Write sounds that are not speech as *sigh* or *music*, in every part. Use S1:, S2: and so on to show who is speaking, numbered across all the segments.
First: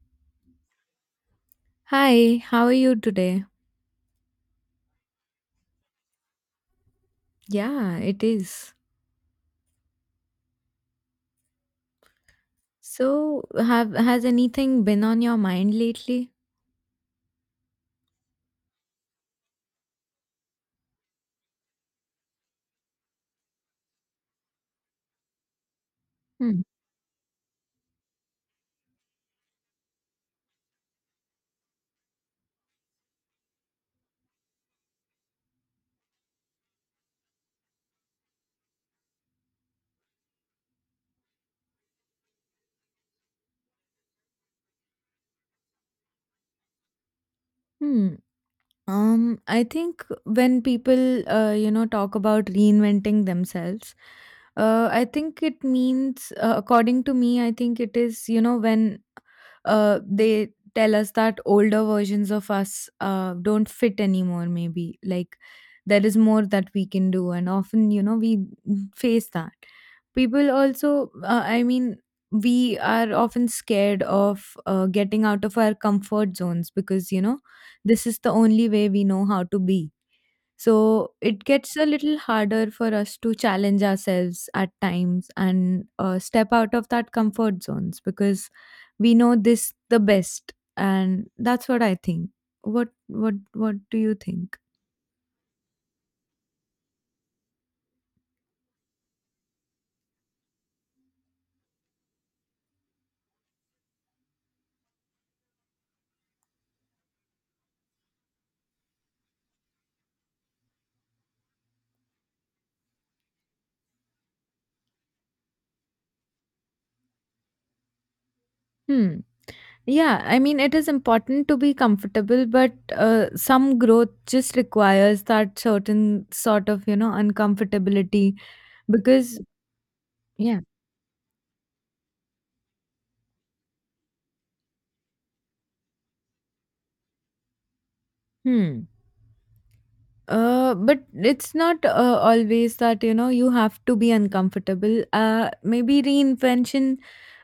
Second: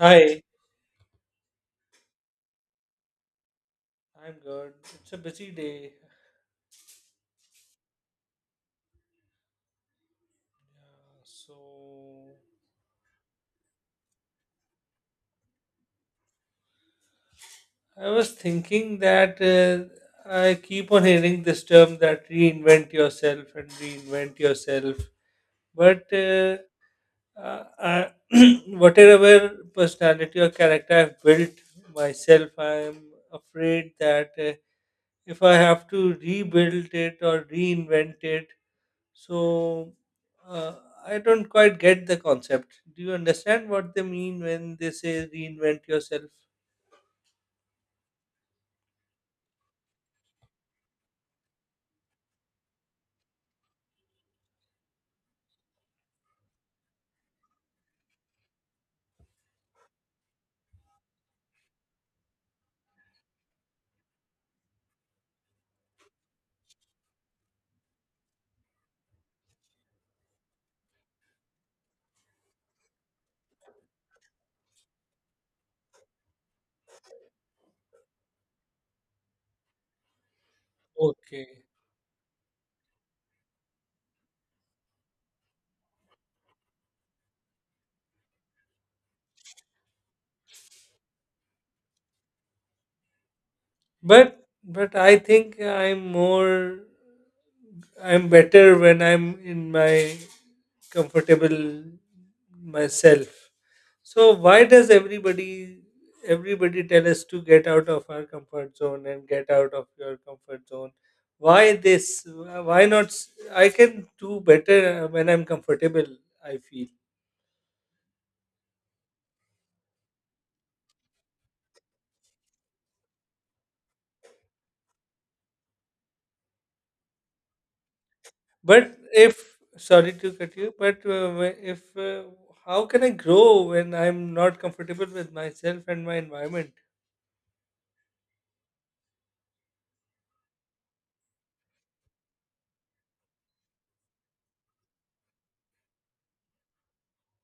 S1: Hi,
S2: Hi, how are you today?
S1: I'm good. It's a busy day.
S2: Yeah, it is.
S1: Yeah, so
S2: So, have has anything been on your mind lately?
S1: I was thinking that I keep on hearing this term that reinvent yourself and reinvent yourself. But uh, uh, *clears throat* whatever personality or character I've built myself, I'm afraid that if I have to rebuild it or reinvent it, So uh, I don't quite get the concept. Do you understand what they mean when they say reinvent yourself?
S2: Hmm. I think when people, talk about reinventing themselves, I think it means, according to me, I think it is, when they tell us that older versions of us don't fit anymore, maybe like there is more that we can do, and often, we face that. People also, we are often scared of getting out of our comfort zones because, this is the only way we know how to be. So it
S1: Okay.
S2: gets a little harder for us to challenge ourselves at times and step out of that comfort zones because we know this the best, and that's what I think. What do you
S1: But
S2: think?
S1: but I think I'm more, I'm better when I'm in my comfortable myself. So why does everybody tell us to get out of our comfort zone and get out of your comfort zone? Why this? Why not? I can do better when I'm comfortable, I feel.
S2: Hmm. Yeah, I mean it is important to be comfortable, but some growth just requires that certain sort of uncomfortability
S1: But
S2: because
S1: if Sorry to cut
S2: yeah.
S1: you, but wh- if how can I grow when I'm not comfortable with myself and my environment?
S2: Hmm. But it's not always that you have to be uncomfortable. Maybe reinvention,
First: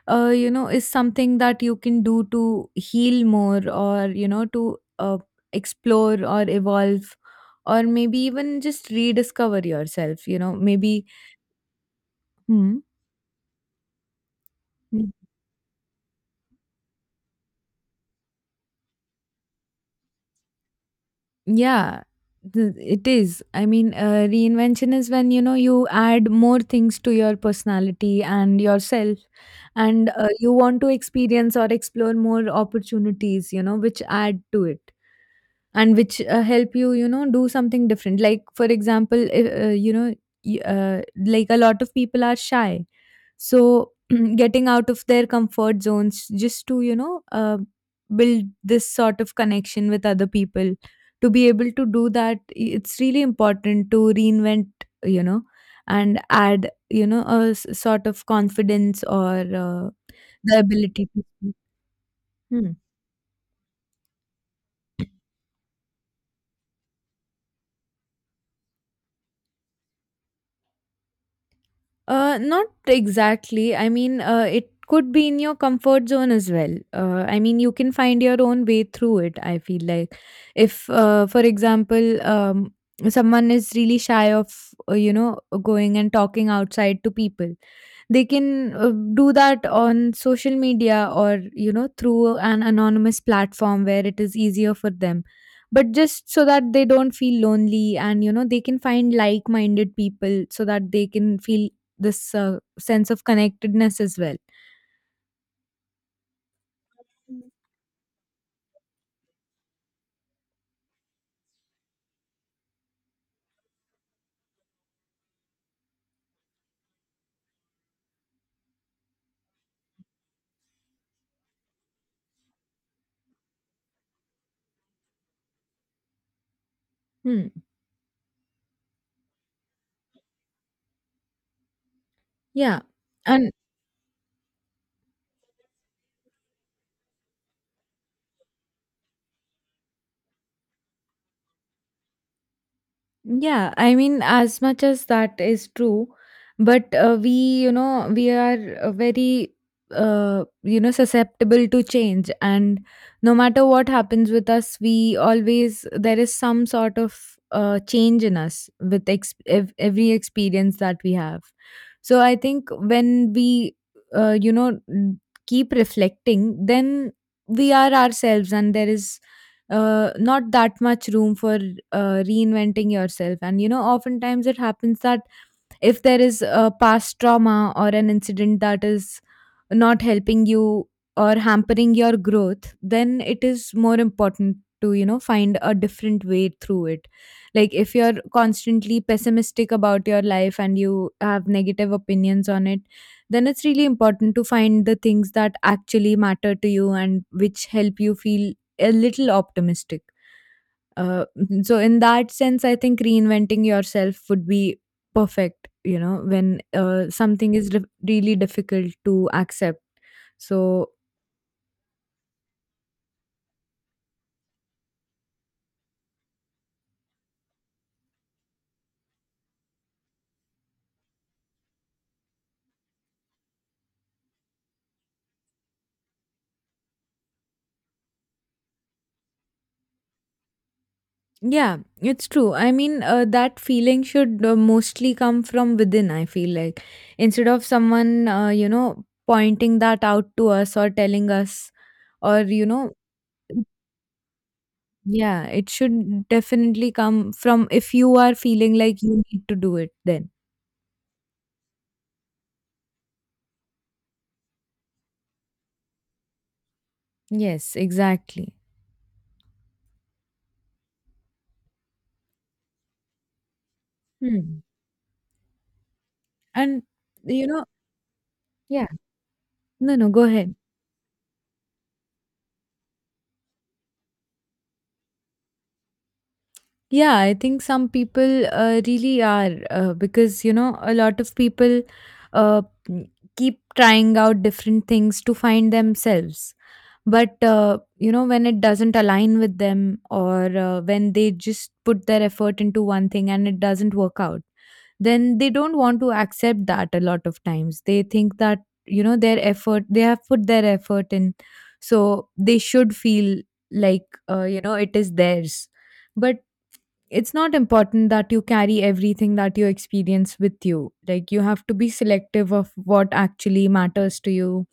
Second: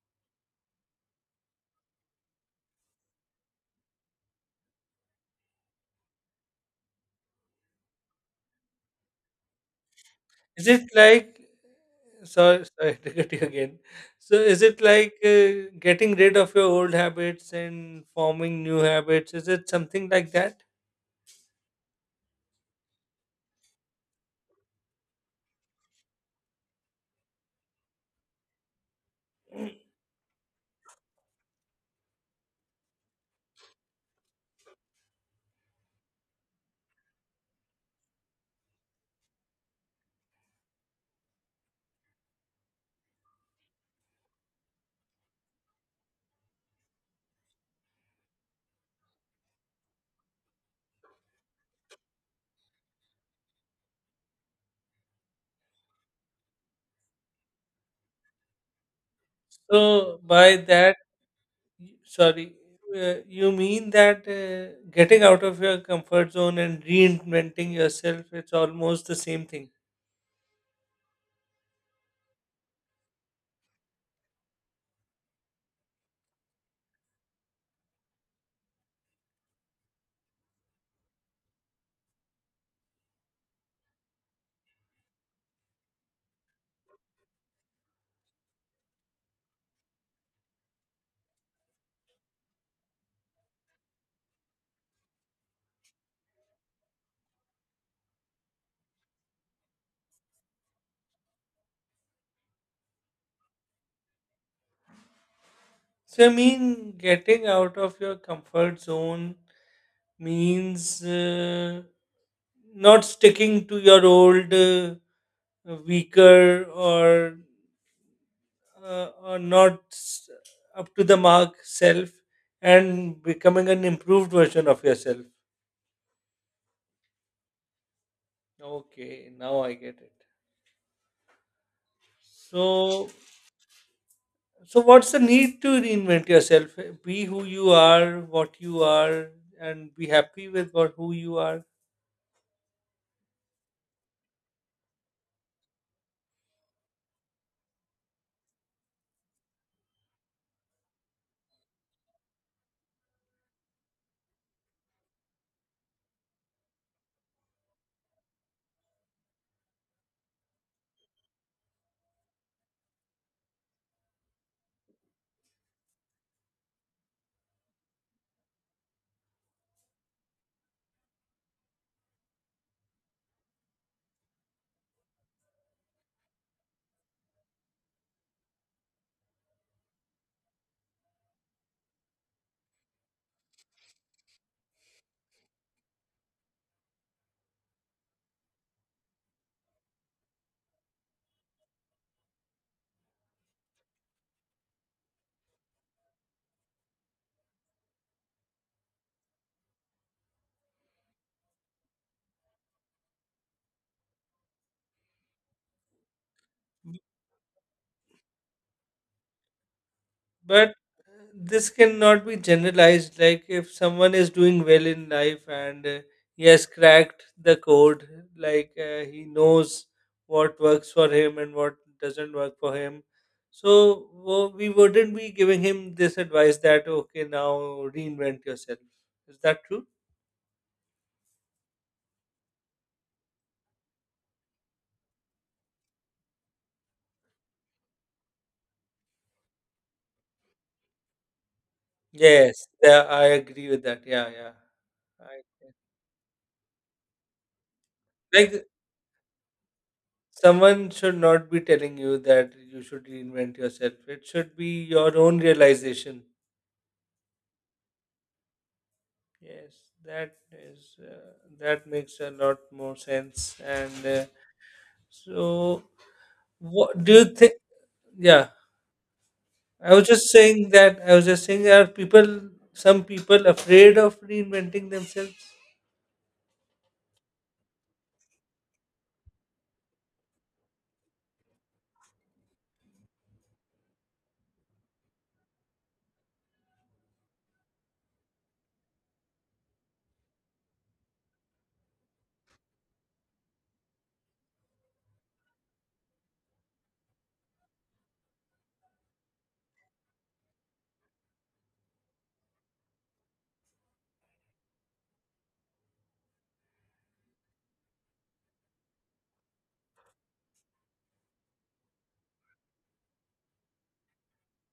S2: is something that you can do to heal more, or to explore or evolve, or maybe even just rediscover yourself. You know,
S1: Is it
S2: maybe.
S1: like Sorry,
S2: Hmm.
S1: *laughs* sorry to cut you again. So is it like getting rid of your old habits and forming new habits? Is it something like that?
S2: Yeah, it is. I mean, reinvention is when you add more things to your personality and yourself, and you want to experience or explore more opportunities, which add to it and which help you, do something different. Like, for example, like a lot of people are shy so, *clears throat* getting out of their comfort zones just to, build this sort of connection with other people. To be able to do that, it's really important to reinvent, you know, and add, a sort of confidence or
S1: So by
S2: the
S1: that,
S2: ability to speak.
S1: sorry,
S2: Hmm.
S1: you mean that getting out of your comfort zone and reinventing yourself, it's almost the same thing.
S2: Not exactly. I mean, it could be in your comfort zone as well. I mean, you can find your own way through it. I feel like if, for example, someone is really shy of, going and talking outside to people, they can do that on social media or through an anonymous platform where it is easier for them, but just so that they don't feel lonely and they can find like-minded people so that they can feel this sense of connectedness as well.
S1: So, I mean, getting out of your comfort zone means not sticking to your old weaker or not s- up to the mark self, and becoming an improved version of yourself.
S2: Hmm.
S1: Okay, now I get it.
S2: Yeah.
S1: So,
S2: and
S1: so what's the need to reinvent yourself? Be who you are, what you are, and be happy with what who you are.
S2: Yeah, I mean, as much as that is true, but we, you know, we are very, you know, susceptible to change. And no matter what happens with us, we always, there is some sort of change in us with ex- ev- every experience that we have. So I think when we, you know, n- keep reflecting, then we are ourselves and there is not that much room for reinventing yourself. And oftentimes it happens that if there is a past trauma or an incident that is not helping you or hampering your growth, then it is more important to you know find a different way through it like if you're constantly pessimistic about your life and you have negative opinions on it then it's really important to find the things that actually matter to you and which help you feel a little optimistic *laughs* mhm, so in that sense, I think reinventing yourself would be perfect, you know, when something is re- really difficult to accept.
S1: But
S2: So,
S1: this cannot be generalized. Like if someone is doing well in life and he has cracked the code, like he knows what works for him and what doesn't work for him. So we wouldn't be giving him this advice that, okay, now reinvent yourself. Is that true?
S2: yeah, it's true. I mean, that feeling should mostly come from within, I feel like, instead of someone, you know, pointing that out to us or telling us, or, you
S1: Yes,
S2: know,
S1: yeah, I agree with that. Yeah, yeah. I,
S2: yeah, it should definitely come from if you are
S1: like,
S2: feeling like you need to do it, then.
S1: someone should not be telling you that you should reinvent yourself. It should be your own realization.
S2: Yes, exactly.
S1: Yes, that is that makes a lot more sense. And
S2: Hmm.
S1: so,
S2: And
S1: what do you
S2: you
S1: think?
S2: know.
S1: Yeah,
S2: Yeah.
S1: I
S2: no,
S1: was
S2: no, go
S1: just
S2: ahead.
S1: saying that. I was just saying, are people some people afraid of reinventing themselves?
S2: Yeah, I think some people really are because a lot of people uh, keep trying out different things to find themselves. But, when it doesn't align with them or when they just put their effort into one thing and it doesn't work out, then they don't want to accept that a lot of times. They think that, their effort, they have put their effort in. So they should feel like, it is theirs. But it's not important that you carry everything that you experience with you. Like, you have to be selective of what actually matters to you,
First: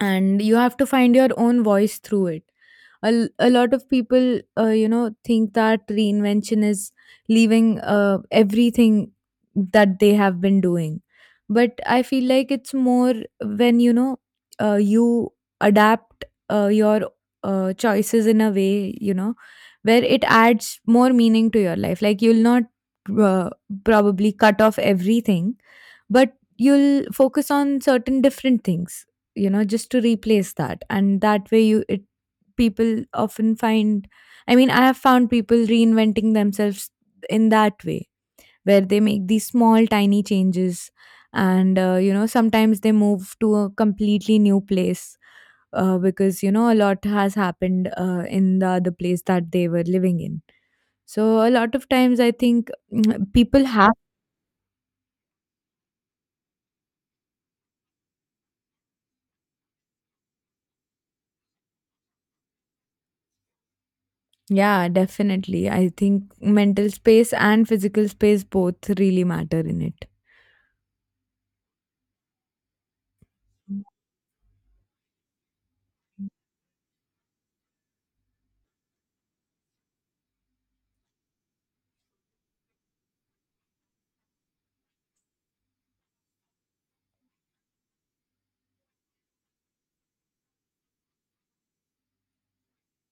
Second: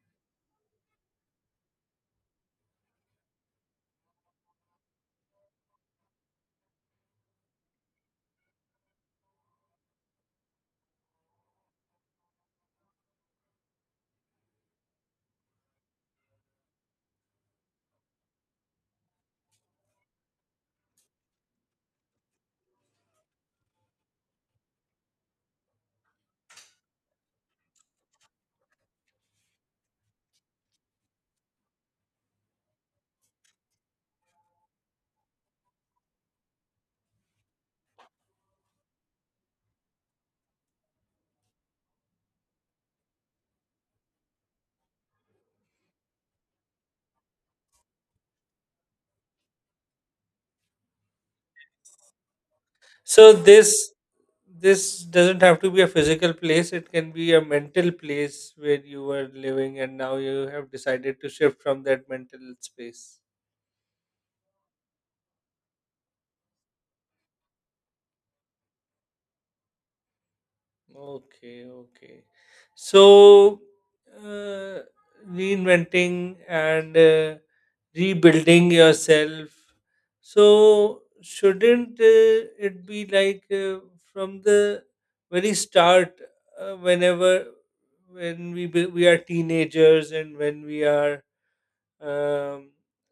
S2: and you have to find your own voice through it. A lot of people think that reinvention is leaving everything that they have been doing, but I feel like it's more when you adapt your choices in a way, where it adds more meaning to your life. Like you'll not uh, probably cut off everything, but you'll focus on certain different things, just to replace that. And that way you it people often find, I mean I have found people reinventing themselves in that way, where they make these small tiny changes, and sometimes they move to a completely new place, because a lot has happened in the other place that they were living in. So a lot of times I think
S1: So
S2: people
S1: this
S2: have.
S1: this doesn't have to be a physical place. It can be a mental place where you were living, and now you have decided to shift from that mental space.
S2: Yeah, definitely. I think mental space and physical space both really matter in it.
S1: Okay, okay. So, uh, reinventing and rebuilding yourself. So, shouldn't it be like from the very start, uh, whenever when we are teenagers and when we are um,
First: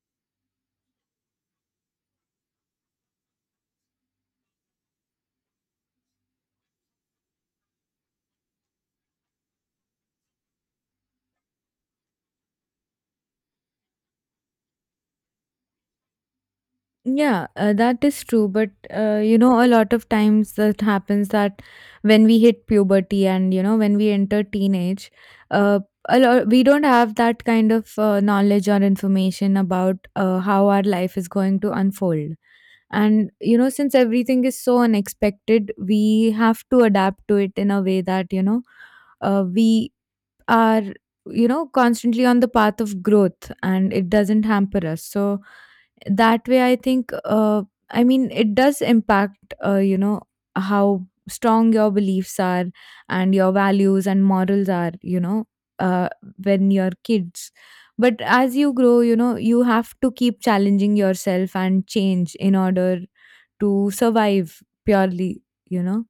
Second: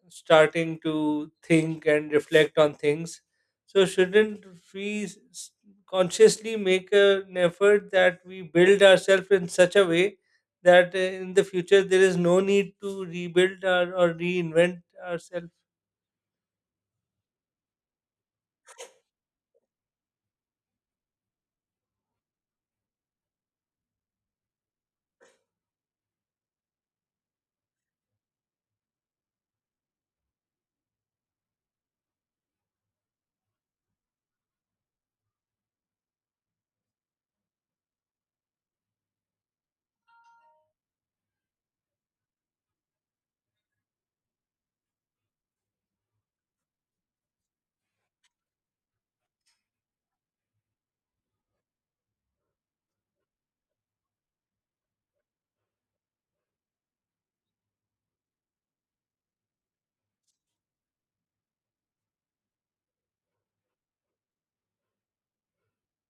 S1: starting to think and reflect on things. So, shouldn't we consciously make an effort that we build ourselves in such a way that in the future there is no need to rebuild our, or reinvent ourselves?
S2: Yeah, that is true. But a lot of times that happens that when we hit puberty and when we enter teenage, uh, a lot we don't have that kind of knowledge or information about how our life is going to unfold. And since everything is so unexpected, we have to adapt to it in a way that we are constantly on the path of growth and it doesn't hamper us. So that way I think I mean it does impact, how strong your beliefs are and your values and morals are, uh, when you're kids. But as you grow, you have to keep challenging yourself and change in order to survive purely, you know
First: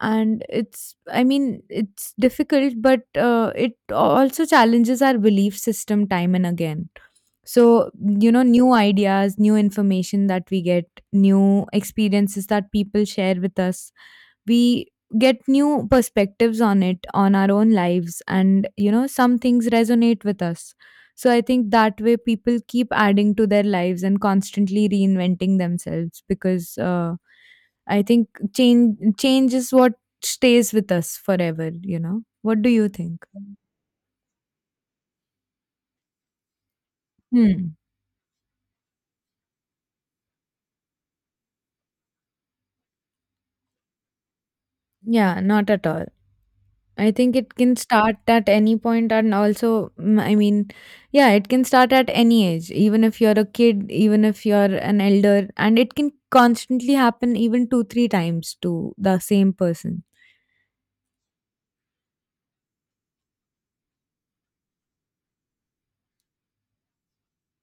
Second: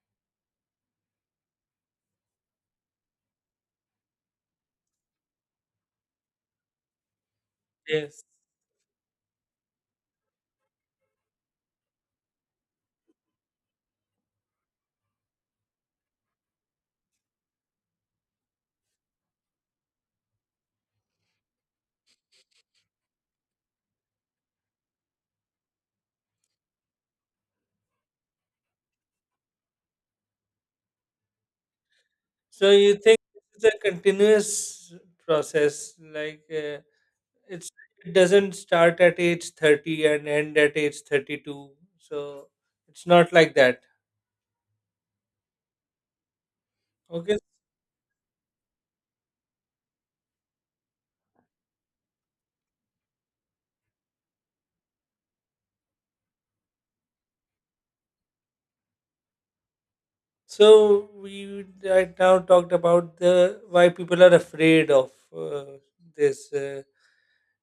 S2: and it's, I mean it's difficult, but it also challenges our belief system time and again. So
S1: Yes.
S2: new ideas, new information that we get, new experiences that people share with us, we get new perspectives on it, on our own lives, and some things resonate with us. So I think that way people keep adding to their lives and constantly reinventing themselves, because I think change is what stays with us forever, you know. What
S1: So,
S2: do you
S1: you think
S2: think?
S1: this is a continuous process? Like, it's,
S2: Hmm.
S1: it doesn't start at age 30 and end at age 32. So, it's not like that.
S2: Yeah, not at all. I think
S1: Okay.
S2: it can start at any point, and also, I mean, yeah, it can start at any age, even if you're a kid, even if you're an elder, and it can constantly happen even two, three times to the same person.
S1: So we right now talked about the why people are afraid of uh, this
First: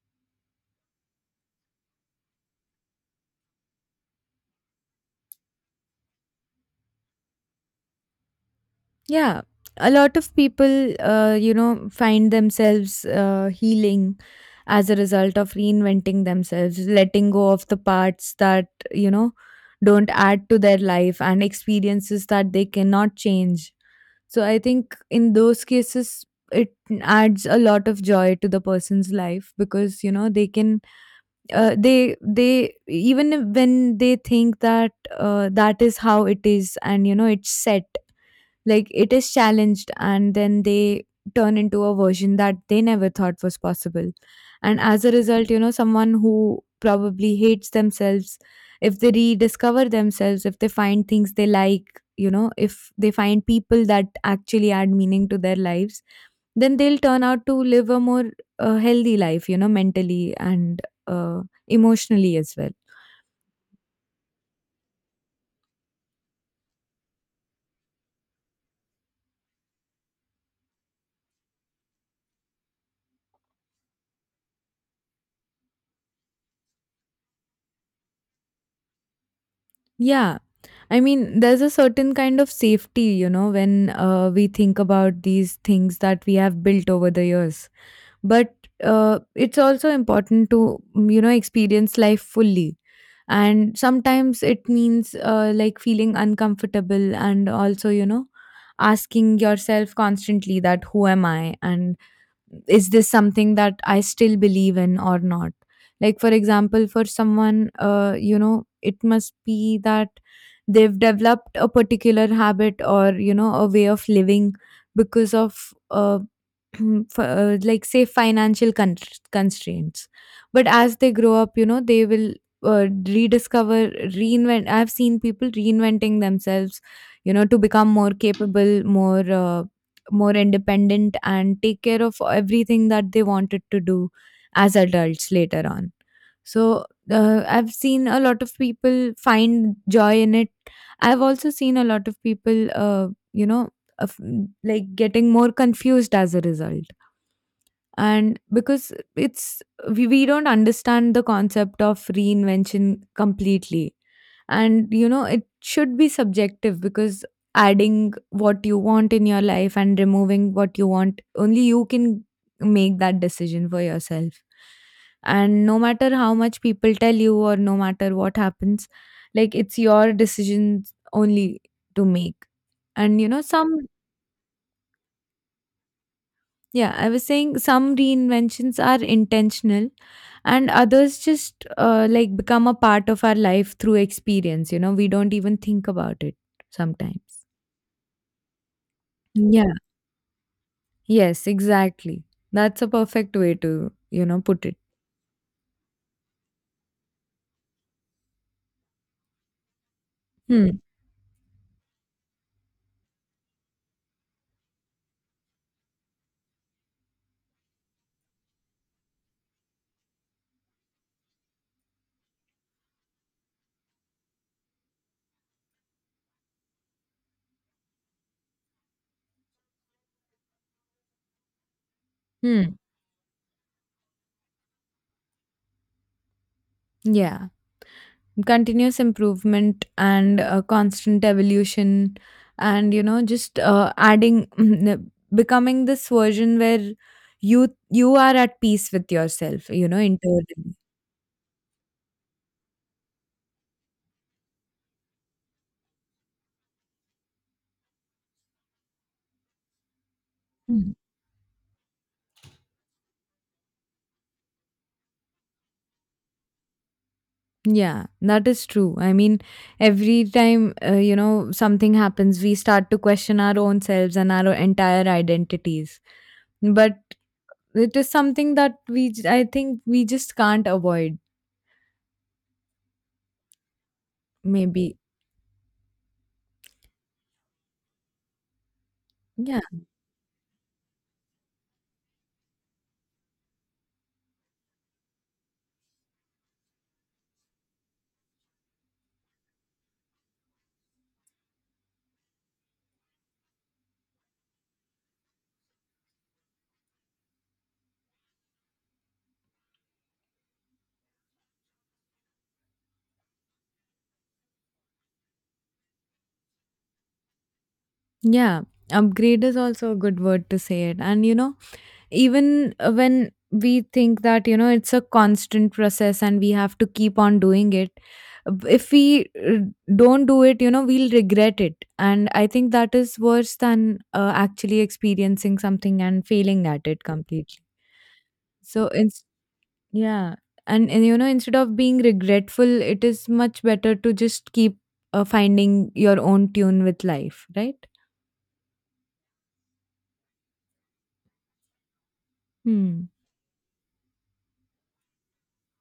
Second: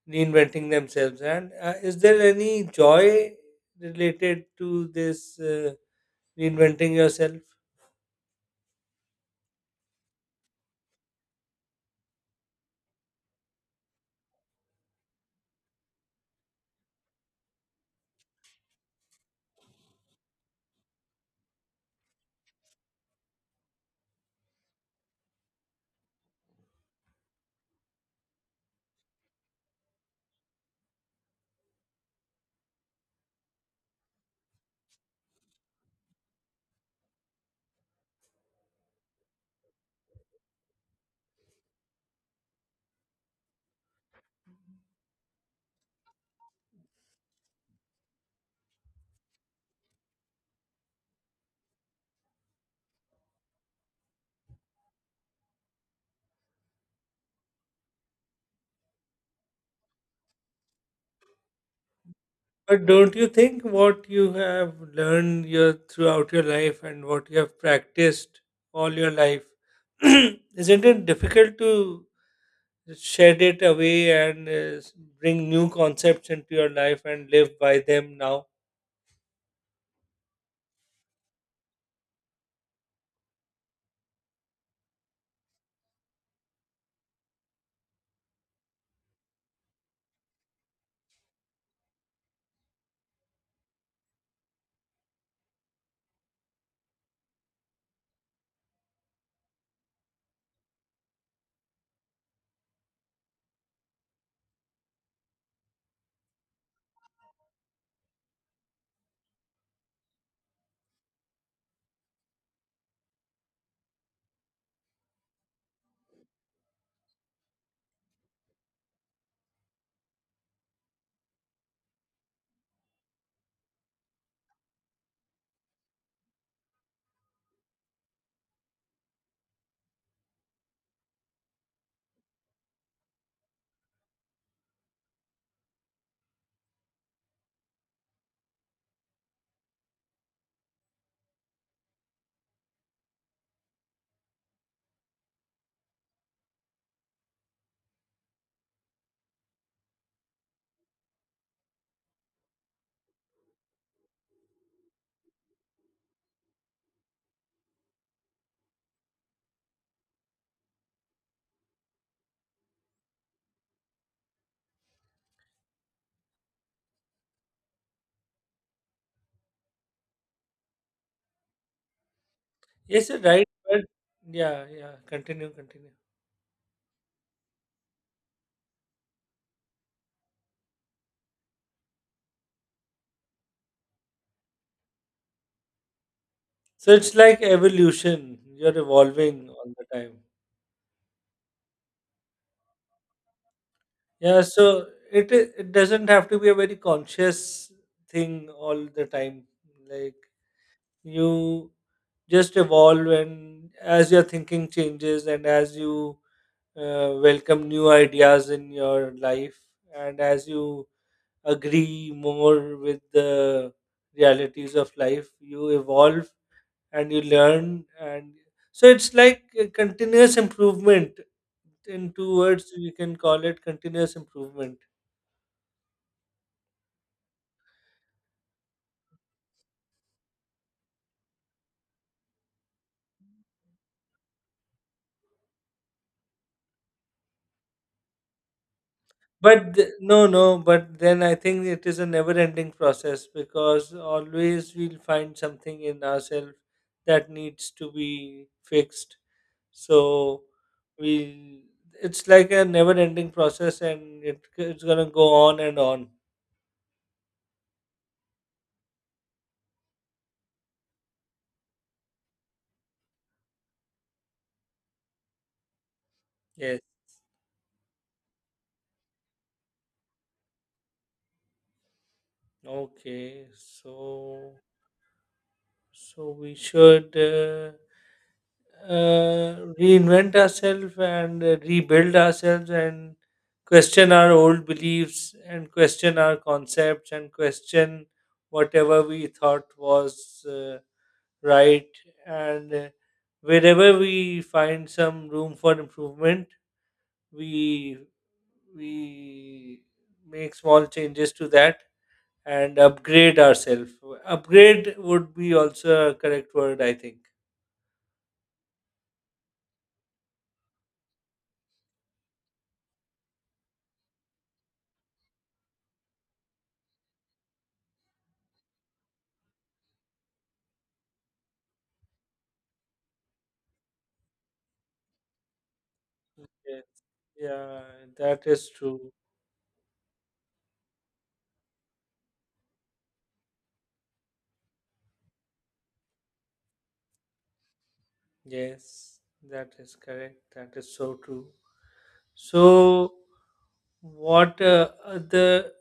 S1: reinventing themselves, and is there any joy related to this reinventing yourself?
S2: Yeah, a lot of people, find themselves healing as a result of reinventing themselves, letting go of the parts that, don't add to their life and experiences that they cannot change. So I think in those cases, it adds a lot of joy to the person's life, because they can they even when they think that that is how it is and it's set, like it is challenged and then they turn into a version that they never thought was possible. And as a result, someone who probably hates themselves, if they rediscover themselves, if they find things they like, if they find people that actually add meaning to their lives, then they'll turn out to live a more healthy life, mentally and uh, emotionally as well.
S1: But don't you think what you have learned your throughout your life, and what you have practiced all your life, *clears throat* isn't it difficult to shed it away and s- bring new concepts into your life and live by them now?
S2: Yeah. I mean, there's a certain kind of safety, when we think about these things that we have built over the years. But it's also important to, experience life fully. And sometimes it means like feeling uncomfortable and also, asking yourself constantly that who am I? And is this something that I still believe in or not? Like, for example, for someone, it must be that they've developed a particular habit or, a way of living because of *clears throat* like say financial constraints. But as they grow up, they will uh, rediscover, reinvent. I've seen people reinventing themselves, to become more capable, more more independent, and take care of everything that they wanted to do as adults later on. So I've seen a lot of people find joy in it. I've also seen a lot of people uh, you know of, like getting more confused as a result. And because it's, we don't understand the concept of reinvention completely. And it should be subjective, because adding what you want in your life and removing what you want, only you can make that decision for yourself. And no matter how much people tell you or no matter what happens, like, it's your decision only to make.
S1: Yes, you're
S2: And
S1: right. But
S2: some,
S1: yeah, yeah. Continue, continue.
S2: yeah, I was saying some reinventions are intentional, and others just like become a part of our life through experience. We don't even think about it
S1: So it's like
S2: sometimes.
S1: evolution. You're evolving all
S2: Yeah,
S1: the time.
S2: yes, exactly. That's a perfect way to,
S1: Yeah. So
S2: put it.
S1: it doesn't have to be a very conscious thing all the time. Like,
S2: Hmm.
S1: you just evolve, and as your thinking changes, and as you welcome new ideas in your life, and as you agree more with the realities of life, you evolve and you learn. And so it's like a continuous improvement. In two words,
S2: Hmm.
S1: you can call it continuous improvement.
S2: Yeah, continuous improvement and constant evolution. And just adding *clears throat* becoming this version where you are at peace with yourself,
S1: but th- no, no,
S2: internally.
S1: but then I think it is a never ending process, because always we'll find something in ourselves that needs to be fixed. So
S2: Hmm.
S1: we, it's like a never ending process, and it, it's gonna go on and on.
S2: Yeah, that is true. I mean, every time, something happens, we start to question our own selves and our entire identities.
S1: Yes.
S2: But it is something that I think, we just can't avoid,
S1: Okay, so,
S2: maybe.
S1: so we should
S2: Yeah.
S1: reinvent ourselves and rebuild ourselves and question our old beliefs and question our concepts and question whatever we thought was right, and wherever we find some room for improvement, we we make small changes to that and upgrade ourselves. Upgrade would be also a correct word, I think.
S2: Yeah. Upgrade is also a good word to say it. And, you know, even when we think that, it's a constant process and we have to keep on doing it, if we don't do it, we'll regret it. And I think that is worse than actually experiencing something and failing
S1: Yes.
S2: at it completely.
S1: Yeah, that is
S2: So
S1: true.
S2: it's, yeah, and instead of being regretful, it is much better to just keep finding your own tune with life, right?
S1: Yes, that is correct. That is so true.
S2: Hmm.
S1: So, what are the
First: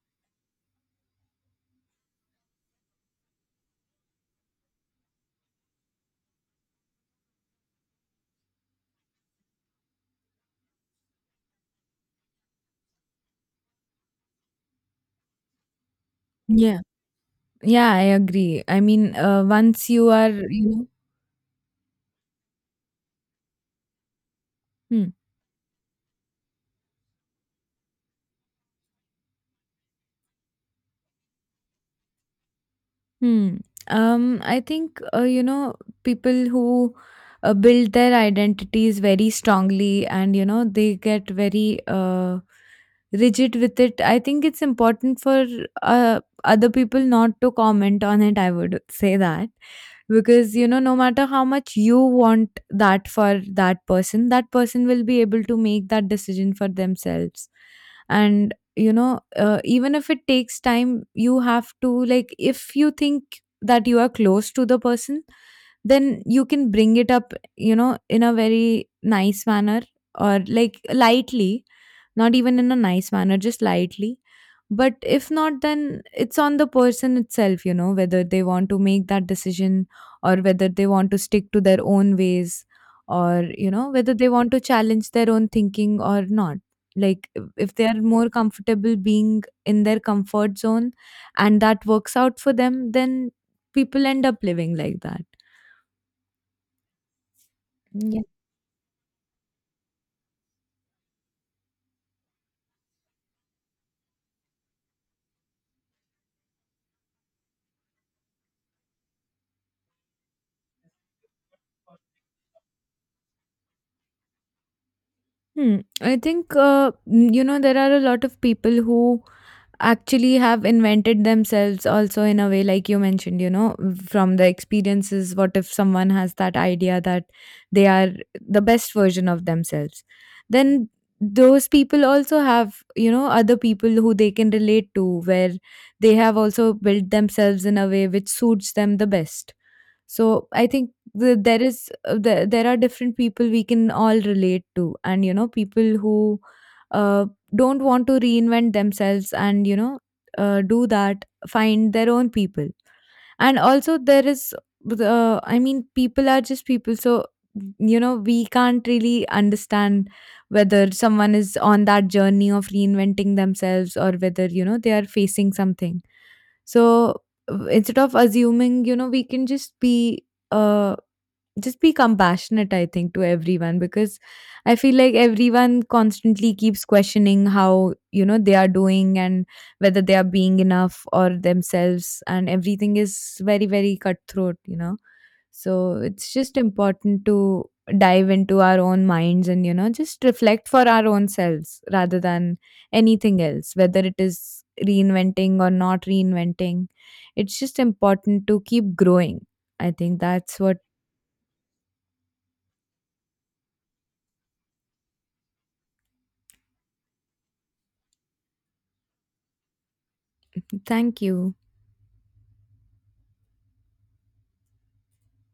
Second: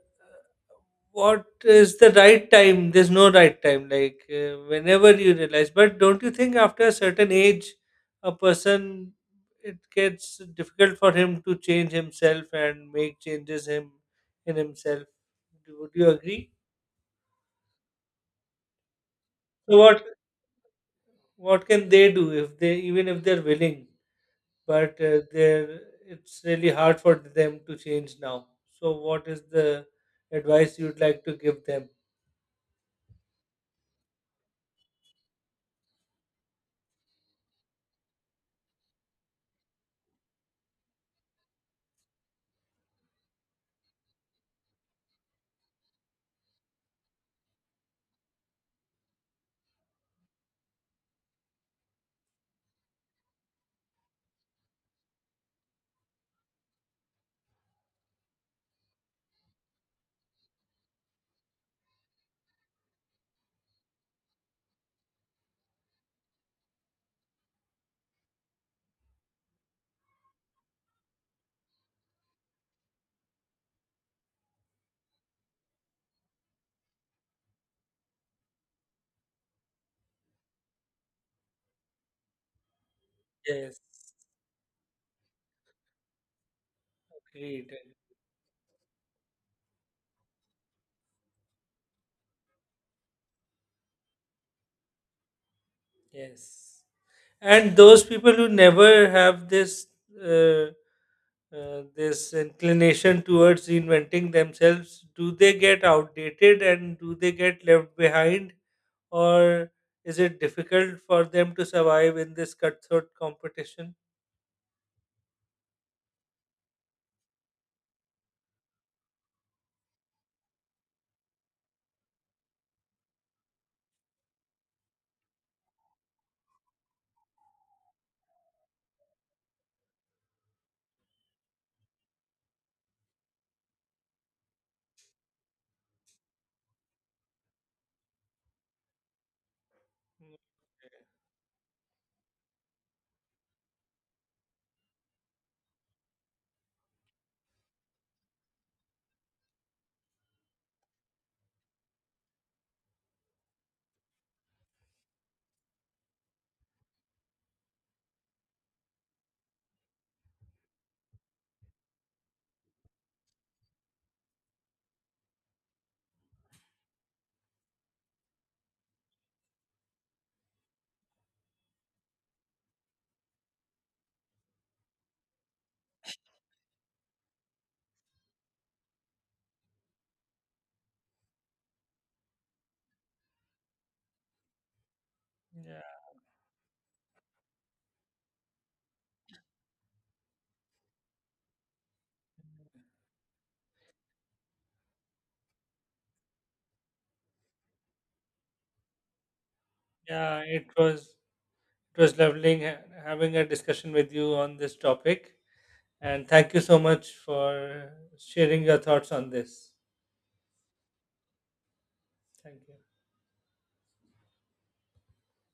S1: what is the right time? There's no right time. Like, whenever you realize, but don't you think after a certain age, a person, it gets difficult for him to change himself and make changes him in himself. Do- Would you agree?
S2: Yeah, yeah, I agree. I mean,
S1: So
S2: once
S1: what
S2: you are,
S1: what can they do if they, even if they're willing? But
S2: Hmm.
S1: they're, it's really hard for them to change now. So, what is the advice you'd like to give them?
S2: Hmm. I think people who build their identities very strongly, and they get very rigid with it. I think it's important for other people not to comment on it. I would say that because, no matter how much you want that for that person, that person will be able to make that decision for themselves. And even if it takes time, you have to, like, if you think that you are close to the person, then you can bring it up, in a very nice manner, or like, lightly. Not even in a nice manner, just lightly. But if not, then it's on the person itself, you know, whether they want to make that decision, or whether they want to stick to their own ways, or, you
S1: Yes,
S2: know, whether they want to challenge their own thinking or not. Like, if
S1: agreed.
S2: if they are more comfortable being in their comfort zone and that works out for them, then people end up living like that.
S1: Yes, and those
S2: Yeah.
S1: people who never have this uh, this inclination towards reinventing themselves, do they get outdated and do they get left behind, or is it difficult for them to survive in this cutthroat competition?
S2: Hmm. I think there are a lot of people who actually have invented themselves also in a way, like you mentioned, from the experiences. What if someone has that idea that they are the best version of themselves? Then those people also have, other people who they can relate to, where they have also built themselves in a way which suits them the best.
S1: Mm.
S2: So I think there is there are different people we can all relate to, and people who uh, don't want to reinvent themselves and do that find their own people. And also there is the I mean, people are just people, so we can't really understand whether someone is on that journey of reinventing themselves, or whether, they are facing something. So, instead of assuming, we can uh just be compassionate, I think, to everyone. Because I feel like everyone constantly keeps questioning how, they are doing, and whether they are being enough or themselves, and everything is very, very cutthroat,
S1: Yeah,
S2: so it's just important to dive into our own minds and, just reflect for our own selves rather than anything else, whether it is reinventing or not reinventing. It's just important to keep growing. I think
S1: yeah,
S2: that's
S1: it
S2: what.
S1: was it was lovely having a discussion with you on this topic. And thank you so much for sharing your thoughts on this.
S2: Thank you.
S1: Thank you.